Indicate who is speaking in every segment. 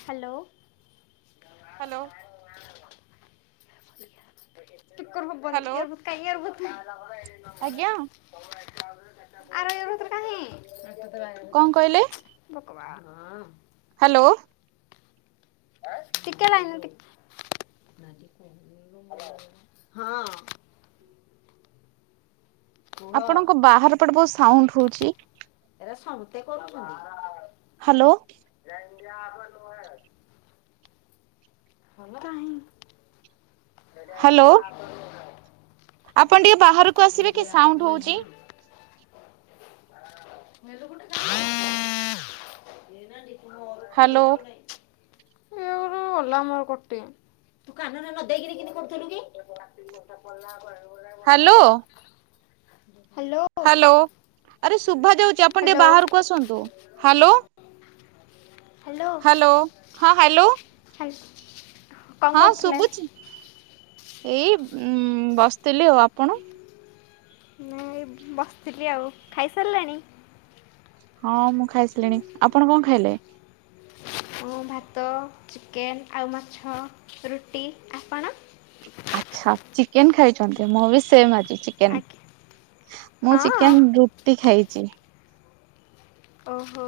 Speaker 1: Hello.
Speaker 2: Hello.
Speaker 1: କି କର ହବନି
Speaker 2: ହ୍ୟାଲୋ।
Speaker 1: ଇଆଡୁ କାଇଁ ଇଆଡକୁ।
Speaker 2: ଆଜ୍ଞା
Speaker 1: [unintelligible] ଆରେ ଇଆ ଭିତ୍ରେ କାହିଁ?
Speaker 2: କଣ କହିଲେ?
Speaker 1: ବୋକବା ହଁ।
Speaker 2: ହ୍ୟାଲୋ।
Speaker 1: ଟିକେ ଲାଇନ ଟିକ୍ ହଁ। କୁହ
Speaker 2: ଆପଣଙ୍କ ବାହାର ପଟେ ବହୁ ସାଉଣ୍ଡ ହଉଛି।
Speaker 1: ଏରା ସମତେ କରୁଛନ୍ତି।
Speaker 2: ହ୍ୟାଲୋ।
Speaker 1: ଜେଣ୍ଡି ଆପ ନୁହେଁ। ଭଲ ନାହିଁ
Speaker 2: ହ୍ୟାଲୋ
Speaker 1: ଜେଣ୍ଡି ଆପ [unintelligible]
Speaker 2: ଆପଣ ଟିକେ ବାହାରକୁ ଆସିବେ କି
Speaker 1: ଆପ୍
Speaker 2: ସାଉଣ୍ଡ ହଉଛି।
Speaker 1: ହିଁ ନେଲୁ ଗୁଟେ ନଲାଟି
Speaker 2: ହ୍ୟାଲୋ
Speaker 1: [unintelligible] [unintelligible] ମୋର କଟି। ତୁ କାନରେ ନଗେଇକିରି କେମିତି କରୁଥିଲୁ କି।
Speaker 2: ହ୍ୟାଲୋ। ହ୍ୟାଲୋ, ଆରେ ଶୁଭା ଯାଉଛି, ଆପଣ ଟିକେ
Speaker 1: ହ୍ୟାଲୋ
Speaker 2: ବାହାରକୁ ଆସନ୍ତୁ, ହ୍ୟାଲୋ। ହ୍ୟାଲୋ ହଁ ହ୍ୟାଲୋ।
Speaker 1: ହାଲ୍।
Speaker 2: ହଁ ଶୁଭୁଛି ଏଇ ଉ ବସିଥିଲି ଆଉ ଆପଣ?
Speaker 1: ନେ ଇ ବସିଥିଲି ଆଉ, ଖାଇସାରିଲେଣି?
Speaker 2: ହଁ ମୁଁ ଖାଇସିଲିଣି ଆପଣ କଣ ଖାଇଲେ?
Speaker 1: ମୁଁ ଭାତ, ଚିକେନ୍, ଆଉ ମାଛ, ରୁଟି ଆପଣ?
Speaker 2: ଆଚ୍ଛା, ଚିକେନ ଖାଇଛନ୍ତି, ମୁଁ ବି ସେମ ଆଜି ଚିକେନ।
Speaker 1: ଆଜ୍ଞା
Speaker 2: ମୁଁ
Speaker 1: ହଁ
Speaker 2: ଚିକେନ ରୁଟି ଖାଇଛି।
Speaker 1: ଓହୋ।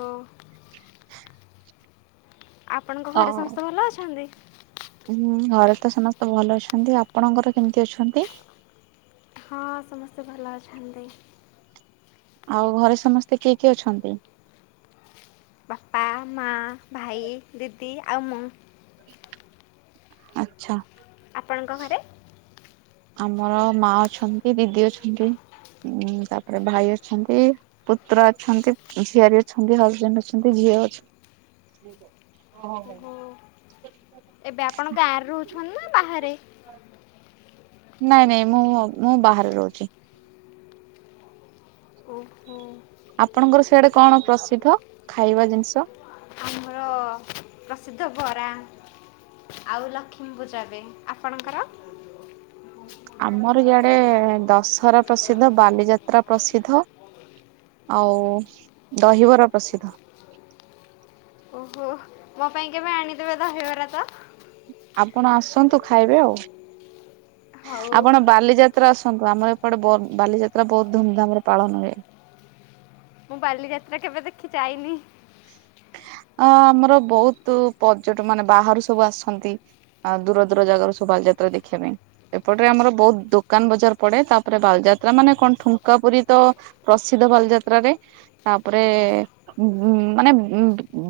Speaker 1: ଆପଣଙ୍କ
Speaker 2: ଅ
Speaker 1: ଘରେ ସମସ୍ତେ ଭଲ ଅଛନ୍ତି।
Speaker 2: ହୁଁ ଘରେ ତ ସମସ୍ତେ ଭଲ ଅଛନ୍ତି, ଆପଣଙ୍କର କେମିତି ଅଛନ୍ତି?
Speaker 1: ହଁ ସମସ୍ତେ ଭଲ ଅଛନ୍ତି।
Speaker 2: ଆଉ ଘରେ ସମସ୍ତେ କିଏ କିଏ ଅଛନ୍ତି?
Speaker 1: ବାପା, ମା, ଭାଇ, ଦିଦି ଆଉ ମୁଁ।
Speaker 2: ଆଚ୍ଛା।
Speaker 1: ଆପଣଙ୍କ ଘରେ?
Speaker 2: ଆମର ମା ଅଛନ୍ତି, ଦିଦି ଅଛନ୍ତି, ତାପରେ ଭାଇ ଅଛନ୍ତି। ପୁତ୍ରା ଅଛନ୍ତି, ଝିଆରୀ ଅଛନ୍ତି, ହଜବେଣ୍ଡ ଅଛନ୍ତି, ଝିଅ ଅଛି।
Speaker 1: [inaudible]
Speaker 2: ଓ ହୋ ହୋ।
Speaker 1: ଓହୋ ଏବେ ଆପଣ ଗାଁରେ ରହୁଛନ୍ତି ନା ବାହାରେ?
Speaker 2: ନାଇଁ ନାଇଁ ମୁଁ ମୁଁ ବାହାରେ ରହୁଛି।
Speaker 1: ଓହୋ।
Speaker 2: ଆପଣଙ୍କର ସେଆଡେ କଣ ପ୍ରସିଦ୍ଧ ଖାଇବା ଜିନିଷ।
Speaker 1: ଆମର ପ୍ରସିଦ୍ଧ ବରା। ଆଉ ଲକ୍ଷ୍ମୀ ପୂଜାବେ ଆପଣଙ୍କର।
Speaker 2: ଆମର ଜଆଡେ ଦଶହରା ପ୍ରସିଦ୍ଧ ବାଲିଯାତ୍ରା ପ୍ରସିଦ୍ଧ। ଆଉ ଦହିବରା ପ୍ରସିଦ୍ଧ।
Speaker 1: ଓହୋ ମୋ ପାଇଁ କେବେ ଆଣିଦେବେ ଧହିବରା ତ।
Speaker 2: ଆପଣ ଆସନ୍ତୁ ଖାଇବେ ଆଉ
Speaker 1: ହଉ
Speaker 2: ଆପଣ ବାଲିଯା ଯାତ୍ରା ଆସନ୍ତୁ ଆମର ଏପଟେ ବାଲିଯାତ୍ରା ବହୁତ ଧୁମଧାମରେ ପାଳନ ହୁଏ।
Speaker 1: ମୁଁ ବାଲିଯାତ୍ରା କେବେ ଦେଖି ଯାଇନି।
Speaker 2: ଅ ଆମର ବହୁତ ପର୍ଯ୍ୟଟ ମାନେ ବାହାରୁ ସବୁ ଆସନ୍ତି। ଆ ଦୂର ଦୂର ଜାଗାରୁ ସବୁ ବାଲିଯାତ୍ରା ଦେଖିବା ପାଇଁ। ଏପଟରେ ଆମର ବହୁତ ଦୋକାନ ବଜାର ପଡେ ତାପରେ ବାଲଯାତ୍ରା ମାନେ କଣ ଠୁଙ୍କା ପୁରୀ ତ। ପ୍ରସିଦ୍ଧ ବାଲିଯାତ୍ରାରେ ତାପରେ ହୁଁ ମାନେ।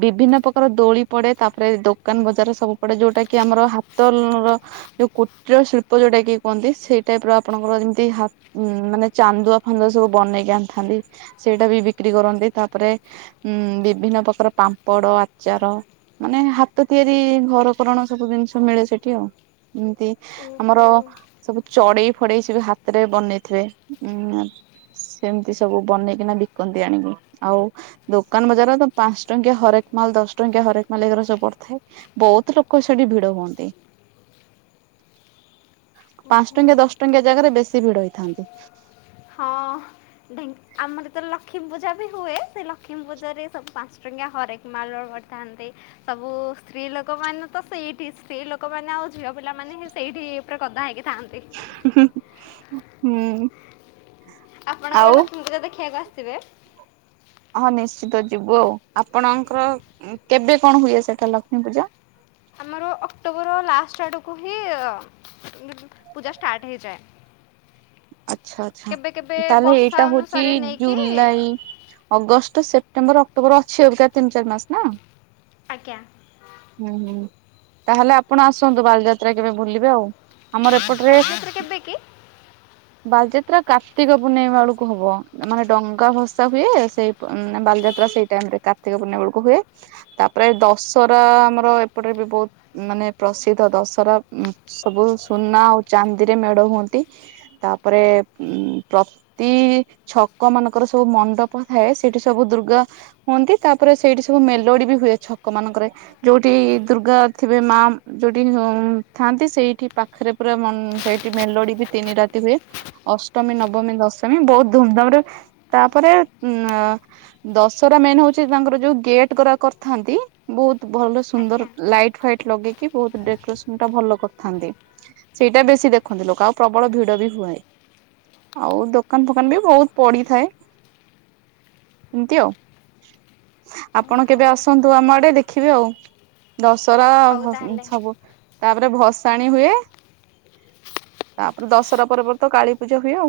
Speaker 2: ବିଭିନ୍ନ ପ୍ରକାର ଦୋଳି ପଡେ ତାପରେ ଦୋକାନ ବଜାର ସବୁ ପଡେ ଯୋଉଟା କି ଆମର ହାତଲ ର। ଯୋଉ କୁଟୀଳ ଶିଳ୍ପ ଯୋଉଟା କି କୁହନ୍ତି ସେଇ ଟାଇପ ର ଆପଣଙ୍କର ଯେମିତି ହା ଉଁ ମାନେ ଚାନ୍ଦୁଆ ଫାନ୍ଦୁଆ ସବୁ ବନେଇକି ଆଣିଥାନ୍ତି ସେଇଟା ବି ବିକ୍ରି କରନ୍ତି ତାପରେ ହୁଁ ବିଭିନ୍ନ ପ୍ରକାର। ପାମ୍ପଡ ଆଚାର ମାନେ ହାତ ତିଆରି ଘରକରଣ ସବୁ ଜିନିଷ ମିଳେ ସେଠି ଆଉ। ଏମତି
Speaker 1: ଓହୋ
Speaker 2: ଆମର। ସବୁ ଚଢେଇ ଫଡେଇ ସବୁ ହାତରେ ବନେଇଥିବେ ଉଁ। ସେମିତି ସବୁ ବନେଇକିନା ବିକନ୍ତି ଆଣିକି ଆଉ ଦୋକାନ ବଜାର ତ ପା ଞ୍ଚ ଟଙ୍କିଆ ହରେକ ମାଲ ଦଶ ଟଙ୍କିଆ ହରେକ ମାଲ ଏଗୁଡ଼ା ସବୁ ପଡିଥାଏ ବହୁତ ଲୋକ ସେଠି ଭିଡ ହୁଅନ୍ତି।
Speaker 1: [unintelligible]
Speaker 2: ପାଞ୍ଚ
Speaker 1: ଓହୋ
Speaker 2: ଟଙ୍କିଆ ଦଶ ଟଙ୍କିଆ ଜାଗାରେ ବେଶୀ ଭିଡ ହେଇଥାନ୍ତି।
Speaker 1: ହଁ। ଢେଙ୍କ ଆମର ତ ଲକ୍ଷ୍ମୀପୂଜା ବି ହୁଏ ସେ ଲକ୍ଷ୍ମୀ ପୂଜାରେ ସବୁ ପାଞ୍ଚ ଟଙ୍କିଆ ହରେକ ମାଲର ଥାନ୍ତି। ସବୁ ସ୍ତ୍ରୀ ଲୋକ ମାନେ ତ ସେଇଠି ସ୍ତ୍ରୀ ଲୋକମାନେ ଆଉ ଝିଅ ପିଲାମାନେ ହିଁ ସେଇଠି। ଉପରେ ଗଦା ହେଇକିଥାନ୍ତି।
Speaker 2: ହିଁ-ହିଁ ହୁଁ।
Speaker 1: ଆପଣଙ୍କ କେବେ
Speaker 2: ଆଉ
Speaker 1: ଲକ୍ଷ୍ମୀ ପୂଜା ଦେଖିବାକୁ ଆସିବେ।
Speaker 2: ହଁ ନିଶ୍ଚିତ ଯିବୁ ଆଉ ଆପଣଙ୍କର କେବେ କଣ ହୁଏ ସେଟା ଲକ୍ଷ୍ମୀ ପୂଜା?
Speaker 1: ଆମର ଅକ୍ଟୋବର ଲାଷ୍ଟ ଆଡ଼କୁ ହିଁ ପୂଜା ଷ୍ଟାର୍ଟ ହେଇଯାଏ।
Speaker 2: ଆଚ୍ଛା ଆଚ୍ଛା
Speaker 1: କେବେ କେବେ
Speaker 2: ତାହେଲେ
Speaker 1: ବର୍ଷା
Speaker 2: ଏଇଟା ହଉଛି
Speaker 1: ଅନୁସାରେ ନେଇକି
Speaker 2: ଜୁଲାଇ। ଅଗଷ୍ଟ ସେପ୍ଟେମ୍ବର ଅକ୍ଟୋବର ଅଛି ହରିକା ତିନି ଚାରି ମାସ ନା।
Speaker 1: ଆଜ୍ଞା।
Speaker 2: ହୁଁ ହୁଁ ତାହେଲେ ଆପଣ ଆସନ୍ତୁ ବାଲିଯାତ୍ରା କେବେ ଭୁଲିବେ ଆଉ। ଆମର ଏପଟରେ
Speaker 1: ବାଲିଯାତ୍ରା କେବେକି?
Speaker 2: ବାଲିଯାତ୍ରା କାର୍ତ୍ତିକ ପୂର୍ଣ୍ଣିମା ବେଳକୁ ହବ ମାନେ ଡଙ୍ଗା ଭସା ହୁଏ ସେଇ ମାନେ ବାଲିଯାତ୍ରା ସେଇ ଟାଇମ ରେ କାର୍ତିକ ପୂର୍ଣମ ବେଳକୁ ହୁଏ। ତାପରେ ଦଶହରା ଆମର ଏପଟେ ବି ବହୁତ ମାନେ ପ୍ରସିଦ୍ଧ ଦଶହରା ସବୁ ସୁନା ଆଉ ଚାନ୍ଦିରେ ମେଢ ହୁଅନ୍ତି। ତାପରେ ଉଁ ପ୍ରତ ତି ଛକ ମାନଙ୍କର ସବୁ ମଣ୍ଡପ ଥାଏ ସେଠି ସବୁ ଦୁର୍ଗା ହୁଅନ୍ତି। ତାପରେ ସେଇଠି ସବୁ ମେଲୋଡି ବି ହୁଏ ଛକ ମାନଙ୍କରେ। ଯୋଉଠି ଦୁର୍ଗା ଥିବେ ମାମ୍ ଯୋଉଠି ମୁଁ ଥାନ୍ତି ସେଇଠି ପାଖରେ ପୁରା ଉଁ ସେଇଠି ମେଲୋଡି ବି ତିନି ରାତି ହୁଏ। ଅଷ୍ଟମୀ, ନବମୀ, ଦଶମୀ ବହୁତ ଧୁମଧାମ ରେ ତାପରେ ଉଁ ଦଶହରା ମେନ୍ ହଉଛି ତାଙ୍କର ଯୋଉ ଗେଟ୍ ଗୁରା କରିଥାନ୍ତି, ବହୁତ ଭଲସେ ସୁନ୍ଦର
Speaker 1: ଆଜ୍ଞା
Speaker 2: ଲାଇଟ୍ ଫାଇଟ ଲଗେଇ ବହୁତ ଡେକୋରେସନ ଟା ଭଲ କରିଥାନ୍ତି। ସେଇଟା ବେଶୀ ଦେଖନ୍ତି ଲୋକ ଆଉ ପ୍ରବଳ ଭିଡ଼ ଡ଼ ବି ହୁଏ। ଆଉ ଦୋକାନ ଫୋକାନ ବି ବହୁତ ପଡିଥାଏ। ଏମିତି ଆଉ। ଆପଣ
Speaker 1: ଓହୋ
Speaker 2: କେବେ ଆସନ୍ତୁ ଆମ ଆଡେ ଦେଖିବେ ଆଉ। ଦଶହରା
Speaker 1: ହଉ ତାହେଲେ
Speaker 2: ସବୁ ତାପରେ ଭସାଣୀ ହୁଏ। ତାପରେ ଦଶହରା ପରେ ପରେ ତ କାଳୀ ପୂଜା ହୁଏ ଆଉ।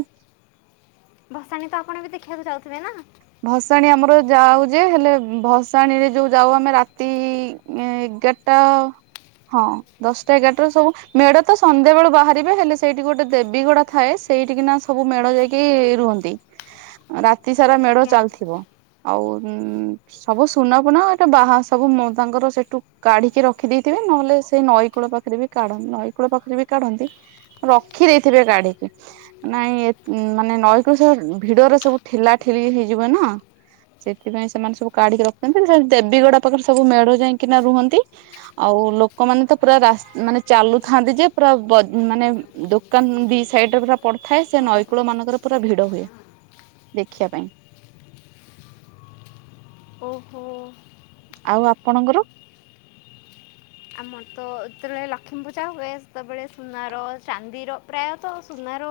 Speaker 1: ଭସାଣୀ ତ ଆପଣ ବି ଦେଖିବାକୁ ଯାଉଥିବେ ନା?
Speaker 2: ଭସାଣୀ ଆମର ଯାଉ ଯେ ହେଲେ ଭସାଣୀରେ ଯୋଉ ଯାଉ ଆମେ ରାତି ଉଁ ଏଗାରଟା ହଁ। ଦଶଟା ଏଗାରଟାରୁ ସବୁ ମେଢ ତ ସନ୍ଧ୍ୟା ବେଳୁ ବାହାରିବେ। ହେଲେ ସେଇଠି ଗୋଟେ ଦେବୀଗଡା ଥାଏ ସେ ସେଇଠିକିନା ସବୁ ମେଢ ଯାଇକି ରୁହନ୍ତି। ରାତି ସାରା ମେଢ
Speaker 1: ଆଜ୍ଞା
Speaker 2: ଚାଲିଥିବ। ଆଉ ଉଁ ସବୁ ସୁନା ଫୁନା ଏଟା ଡାହା ସବୁ ମ ତାଙ୍କର ସେଠୁ କାଢିକି ରଖିଦେଇଥିବେ। ନହେଲେ ସେଇ ନଈକୂଳ ପାଖରେ ବି କାଢ, ନଈକୂଳ ପାଖରେ ବି କାଢନ୍ତି ରଖି ଦେଇେଇଥିବେ କାଢିକି। ନାଇଁ ଏ ମାନେ ନଈକୂରୁ ସବୁ ଭିଡରେ ସବୁ ଠେଲା ଠେଲି ହେଇଯିବ ନା। ସେଥିପାଇଁ ସେମାନେ ସବୁ କାଢିକି ରଖନ୍ତି। ସେ ଦେବୀଗଡା ପାଖରେ ସବୁ ମେଢ ଯାଇକିନା ରୁହନ୍ତି। ଆଉ ଲୋକମାନେ ତ ପୁରା ରାସ୍ତ ମାନେ ଚାଲୁଥାନ୍ତି ଯେ ପୁରା ବ ମାନେ ଦୋକ କାନ ଦି ସାଇଡରେ ପୁରା ପଡୁଥାଏ। ସେ
Speaker 1: ଭୋଗ କରୁ।
Speaker 2: ନଈକୂଳ ମାନଙ୍କରେ ପୁରା ଭିଡ ହୁଏ ଦେଖିବା ପାଇଁ।
Speaker 1: ଓହୋ।
Speaker 2: ଆଉ ଆପଣଙ୍କର?
Speaker 1: ଆମର ତ ଯେତେବେଳେ ଲକ୍ଷ୍ମୀ ପୂଜା ହୁଏ ସେତେବେଳେ ସୁନାର, ଚାନ୍ଦିର ପ୍ରାୟତଃ ସୁନାର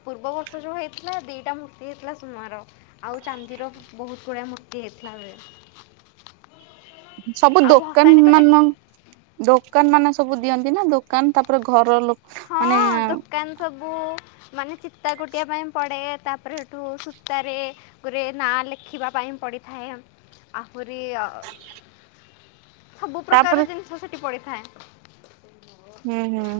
Speaker 1: ଆ ପୂର୍ବ ବର୍ଷ ଯୋଉ ହେଇଥିଲା ଦିଟା ମୂର୍ତ୍ତି ହେଇଥିଲା ସୁନାର। ଆଉ ଚାନ୍ଦିର ବହୁତ ଗୁଡାଏ ମୂର୍ତ୍ତି ହେଇଥିଲା ବେ।
Speaker 2: ସବୁ
Speaker 1: ଆଉ ଭସାଣି ତ
Speaker 2: ଦୋକାନ
Speaker 1: ଦେଖି
Speaker 2: ମାନ ଦୋକାନ ମାନ ସବୁ ଦିଅନ୍ତି ନା। ଦୋକାନ ତାପରେ ଘର ଲୋକ ମାନେ
Speaker 1: ହଁ ଦୋକାନ ସବୁ ମାନେ ଚିତା କୁଟିବା ପାଇଁ ପଡ଼େ। ତାପରେ ସେଠୁ ସୂତାରେ ତାପରେ ନାଁ ଲେଖିବା ପାଇଁ ପଡ଼ିଥାଏ। ଆହୁରି ଆ
Speaker 2: [inaudible]
Speaker 1: ସବୁ
Speaker 2: ତାପରେ
Speaker 1: ପ୍ରକାରର ଜିନିଷ ସେଠି ପଡିଥାଏ।
Speaker 2: ହୁଁ ହୁଁ।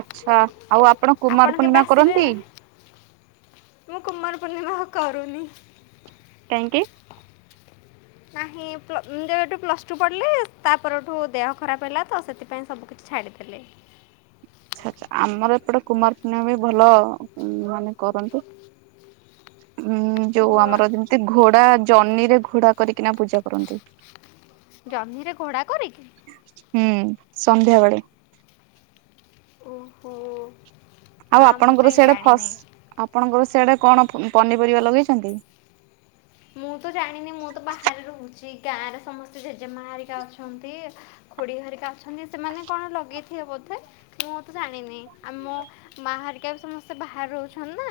Speaker 2: ଆଚ୍ଛା। ଆଉ ଆପଣ କୁମାର
Speaker 1: କେବେ
Speaker 2: ପୂର୍ଣ୍ଣିମା
Speaker 1: ଆସିବେ
Speaker 2: କରନ୍ତି?
Speaker 1: ମୁଁ କମାାରପୂର୍ଣ୍ଣିମା ଆଉ କରୁନି।
Speaker 2: କାହିଁକି?
Speaker 1: ନାହିଁ ପ୍ଳ ଯେବେଠୁ ପ୍ଲସ୍ ଟୁ ପଢ଼ିଲି ତାପରଠୁ ଦେହ ଖରାପ ହେଲା ତ, ସେଥିପାଇଁ ସବୁ କିିଛି ଛାଡିଦେଲି।
Speaker 2: ଆଚ୍ଛା, ଆଚ୍ଛା। ଆମର ଏପଟେ କୁମାର ପୂର୍ଣ୍ଣିମା ବି ଭଲ ମାନେ କରନ୍ତୁ।
Speaker 1: [inaudible]
Speaker 2: ଉଁ ଯୋଉ
Speaker 1: ଓହୋ
Speaker 2: ଆମର ଯେମିତି ଘୋଡା ଜହ୍ନି ରେ ଘୋଡା କରିକିନା ପୂଜା କରନ୍ତି।
Speaker 1: ଜହ୍ନିରେ ଘୋଡ଼ା କରିକି
Speaker 2: ହୁଁ ସନ୍ଧ୍ୟାବେଳେ
Speaker 1: ଓ ହୋ
Speaker 2: ଆଉ ଆପଣଙ୍କର ସେଆଡେ ଫ ଆପଣଙ୍କର ସେଆଡେ କଣ ପନିପରିବା ଲଗେଇଛନ୍ତି?
Speaker 1: ମୁଁ ତ ଜାଣିନି ମୁଁ ତ ବାହାରେ ରହୁଛି ଗାଁରେ ସମସ୍ତେ ଜେଜେମା ହେରିକା ଅଛନ୍ତି ଖୁଡି ହେରିକା ଅଛନ୍ତି ସେମାନେ କଣ ଲଗେଇଥିବେ ବୋଧେ ମୁଁ ତ ଜାଣିନି ଆମ ମା ହେରିକା ବି ସମସ୍ତେ ବାହାରେ ରହୁଛନ୍ତି ନା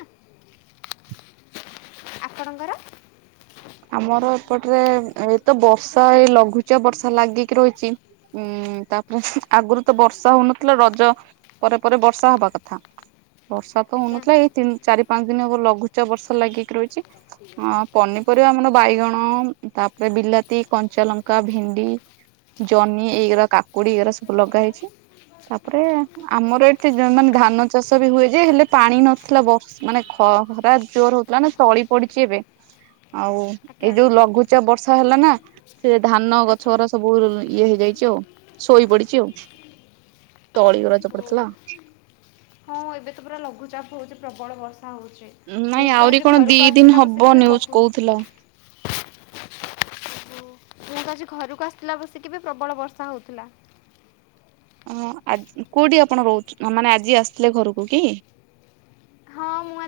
Speaker 1: ଆପଣଙ୍କର?
Speaker 2: ଆମର ଏପଟରେ ଏଇତ ବର୍ଷା ଏ ଲଘୁଚାପ ବର୍ଷା ଲାଗିକି ରହିଛି ଉୁଁ ତାପରେ ଆଗରୁ ତ ବର୍ଷା ହଉନଥିଲା ରଜ ପରେ ପରେ ବର୍ଷା ହବା କଥା ବର୍ଷା ତ
Speaker 1: ଆଜ୍ଞା
Speaker 2: ହଉନଥିଲା ଏଇ ତିନି ଚାରି ପାଞ୍ଚ ଦିନ ହବ ଲଘୁଚାପ ବର୍ଷା ଲାଗିକି ରହିଛି ପନିପର ପରିବା ଆମର ବାଇଗଣ ତାପରେ ବିଲାତି କଞ୍ଚା ଲଙ୍କା ଭେଣ୍ଡି ଜହ୍ନି ଏଇଗୁଡ଼ା କାକୁଡି ଏଇଗୁଡା ସବୁ ଲଗା ହେଇଛି ତାପରେ ଆମର ଏଠି ମାନେ ଧାନ ଚାଷ ବି ହୁଏ ଯେ ହେଲେ ପାଣି ନଥିଲା ବ ମାନେ ଖ ଖରା ଜୋର୍ ହଉଥିଲା ନା ତଳି ପଡିଛି ଏବେ ଆଉ
Speaker 1: ଆଜ୍ଞା
Speaker 2: ଏଇ ଯୋଉ ଲଘୁଚ ଚାପ ବର୍ଷା ହେଲା ନା ସେ ଧାନ ଗଛ
Speaker 1: ଆଜ୍ଞା
Speaker 2: ଗୁଡ଼ା ସବୁ ଇଏ ହେଇଯାଇଛି ଆଉ ଶୋଇ ପଡିଛି ଆଉ ତଳିଗୁଡ଼ା ଯୋଉ ପଡିଥିଲା
Speaker 1: ଓହୋ ହଁ ଏବେ ତ ପୁରା ଲଘୁଚାପ ହଉଛି ପ୍ରବଳ ବର୍ଷା ହଉଛି ମୁଁ
Speaker 2: ନାଇଁ
Speaker 1: ତ
Speaker 2: ଆହୁରି
Speaker 1: ଆଜି
Speaker 2: କଣ ଦି
Speaker 1: ଘରକୁ
Speaker 2: ଦିନ
Speaker 1: ଆସିଥିଲା
Speaker 2: ହବ
Speaker 1: ବସିକି ବି
Speaker 2: ନ୍ୟୁଜ
Speaker 1: ବହୁତ
Speaker 2: କହୁଥିଲା।
Speaker 1: ମୁଁ ତ ଆଜି ଘରକୁ ଆସିିଲା ବସିକି ବି ପ୍ରବଳ ବର୍ଷା ହଉଥିଲା- -
Speaker 2: ହଁ ଆଜି ଓ କୋଉଠି ଆପଣ ରହୁ ମାନେ ଆଜି ଆସିଥିଲେ ଘରକୁ କି
Speaker 1: ହଁ ମୁଁ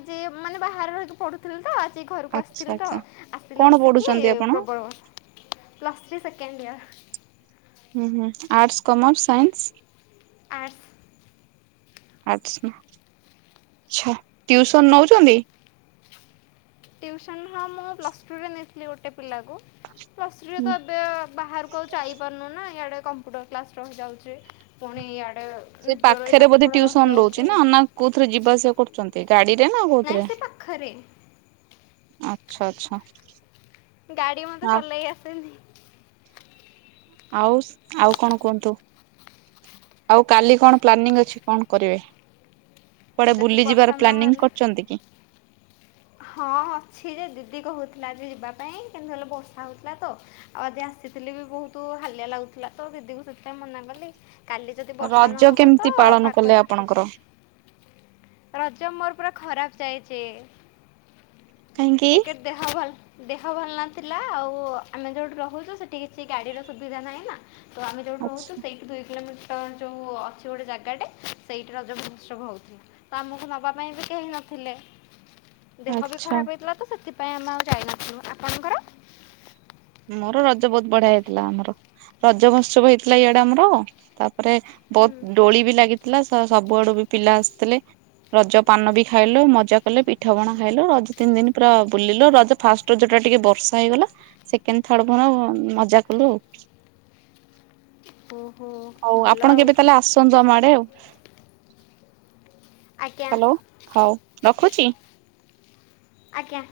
Speaker 1: ମାନେ ବାହାରୁ [unintelligible] ଥିଲୁ ତ ଆଜି ଘରକୁ
Speaker 2: ଆଚ୍ଛା
Speaker 1: ଆସିଥିଲି ତ
Speaker 2: ଆଚ୍ଛା
Speaker 1: ଆସିଲା
Speaker 2: କଣ
Speaker 1: ବସିକି
Speaker 2: ପଢୁଛନ୍ତି ଆପଣ?
Speaker 1: ପ୍ରବଳ ବର୍ଷା ପ୍ଲସ୍ ଥ୍ରୀ ସେକେଣ୍ଡ ଇୟର
Speaker 2: ହୁଁ ହୁଁ ଆର୍ଟ୍ସ୍ କମର୍ସ ସାଇନ୍ସ
Speaker 1: ଆର୍ଟସ୍
Speaker 2: ଆଛା ଆଛା ଟ୍ୟୁସନ ନେଉଛନ୍ତି
Speaker 1: ଟିଉସନ୍ ହଁ ମୁଁ ପ୍ଲସ୍ ଟୁରେ ନେଇଥିଲି ଗୋଟେ ପିଲାକୁ ପ୍ଲସ୍ ର୍ଥିରେ
Speaker 2: ହୁଁ
Speaker 1: ତ ଏବେ ବାହାରକୁ କୁ ଆଉ ଯାଇପାରୁନୁ ନା ଇଆଡ଼େ କମ୍ପ୍ୟୁଟର କ୍ଲାସ୍ ରହିଯାଉଛି ପୁଣି ଇଆଡ଼େ
Speaker 2: ସେ
Speaker 1: ନିଜର ଏଇ
Speaker 2: ପାଖରେ
Speaker 1: ପାଠ
Speaker 2: ବୋଧେ
Speaker 1: ପଢ଼ା
Speaker 2: ଟିୁୟୁସନ ରହୁଛି
Speaker 1: ରହିଯାଉଛି
Speaker 2: ନା ନା କୋଉଥିରେ ଯିବା ଆସିବା କରୁଛନ୍ତି ଗାଡି ରେ ନା କୋଉଥିରେ?
Speaker 1: ରେ [unintelligible]
Speaker 2: ଆଚ୍ଛା ଆଚ୍ଛା
Speaker 1: ଗାଡି ମତେ
Speaker 2: ଆଉ
Speaker 1: ଚଲେଇ ଆସେନି
Speaker 2: ଆଉ ଆଉ କଣ କୁହନ୍ତୁ? ଆଉ କାଲି କଣ ପ୍ଲାନିଂ ଅଛି କଣ କରିବେ? କୁଆଡେ
Speaker 1: ଯଦି ବର୍ଷା
Speaker 2: ବୁଲିଯିବାର ପ୍ଲାନିଂ
Speaker 1: ନହେଲା
Speaker 2: କରୁଛନ୍ତି କି?
Speaker 1: ହଁ ଅଛି ଯେ ଦିଦି କହୁଥିଲା ଯେ ଯିବା ପାଇଁ କିନ୍ତୁ ହେଲେ ବର୍ଷା ହଉଥିଲା ତ ଆଉ ଆଜି ଆସିଥିଲି ବି ବହୁତ ହାଲିଆ ଲାଗୁଥିଲା ତ ଦିଦି କ ସେଥିପାଇଁ ମନା କଲି କାଲି ଯଦି ବର୍ଷା
Speaker 2: ରଜ
Speaker 1: ନହେବ ତ
Speaker 2: କେମିତି ପାଳନ କଲେ
Speaker 1: ପାଗ ଦେଖିକି
Speaker 2: ଆପଣଙ୍କର?
Speaker 1: ଯିବି ରଜ ମୋର ପୁରା ଖରାପ ଯାଇଛି
Speaker 2: କାହିଁକି?
Speaker 1: ଦେହାବଲ [unintelligible] ଦେହ ଭଲ ନଥିଲା ଆଉ ଆମେ ଯୋଉଠି ରହୁଛୁ ସେଠି କିଛି ଗାଡିର ସୁବିଧା ନାହିଁ ନା ତ ଆମେ ଯୋଉଠି ରୁହୁଛୁ
Speaker 2: ଆଚ୍ଛା
Speaker 1: ସେଇ ଦୁଇ କିଲୋମିଟର ଯୋଉ ଅଛି ଗୋଟେ ଜାଗାଟେ ସେଇଠି ରଜ ମହୋତ୍ସବ ହେଉଛି ତ ଆମକୁ ନେବା ପାଇଁ ବି କେହି ନଥିଲେ। ଦେହ ବି
Speaker 2: ଆଚ୍ଛା
Speaker 1: ଖରାପ ହେଇଥିଲା ତ ସେଥିପାଇଁ ଆମେ ଆଉ ଯାଇନଥିଲୁ। ଆପଣଙ୍କର?
Speaker 2: ମୋର ରଜ ବହୁତ ବଢିଆ ହେଇଥିଲା ଆମର। ରଜ ମହୋତ୍ସବ ହେଇଥିଲା ଇଆଡେ ଆମର। ତା ପ ପରେ ବହୁତ
Speaker 1: ହୁଁ
Speaker 2: ଡୋଳି ବି ଲାଗିଥିଲା। ସବୁଆଡୁ ବି ପିଲା ଆସିଥିଲେ। ରଜ ପାନ ବି ଖାଇଲୁ ମଜା କଲେ ପିଠା ପଣା ଖାଇଲୁ ରଜ ତିନି ଦିନ ପୁରା ବୁଲିଲୁ ରଜ ଫାଷ୍ଟ। ରଜ ଟା ଟିକେ ବର୍ଷା ହେଇଗଲା। କେମତି ଥଡ ଫର ମଜା କଲୁ ଆଉ।
Speaker 1: ଓହୋ।
Speaker 2: ହଉ
Speaker 1: ଭଲ
Speaker 2: ଆପଣ
Speaker 1: ଆଉ
Speaker 2: କେବେ ତାହେଲେ ଆସନ୍ତୁ ଆମ ଆଡେ ଆଉ।
Speaker 1: ଆଜ୍ଞା
Speaker 2: ହ୍ୟାଲୋ। ହଉ ରଖୁଛି।
Speaker 1: ଆଜ୍ଞା।